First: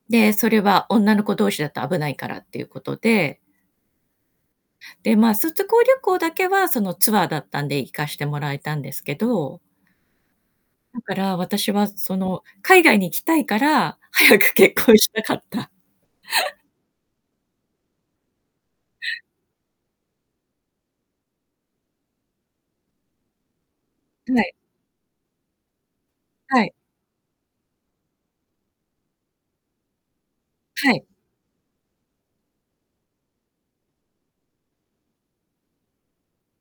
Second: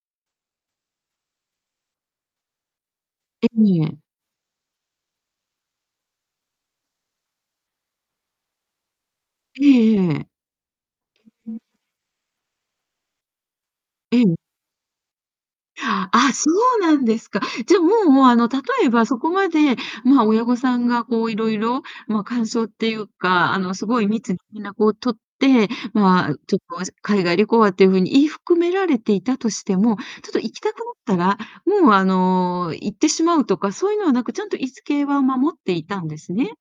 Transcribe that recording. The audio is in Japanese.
で、それは女の子同士だと危ないからっていうことでえ、みえ。で、ま、卒業旅行だけはそのツアーだったんで行かしてもらえたんですけどえええええだから、え、ん。私はその海外に行きたいから、うん。早く結婚したかった。ああ、そうなんですか。じゃあ、もうもう、あの、例えばそこまで、ま、親御さんがこういろいろま、感想っていうか、あの、すごいん、密にない。連絡を取って、まあ、うちょっはい。と、おあず海外旅行はっていう風に言い含められていたとしても、ちょっと行きたくはなっい。たら、もう、あの、行ってしまうとか、そういうのはなく、ちゃんと言い付けは守っていたんですね。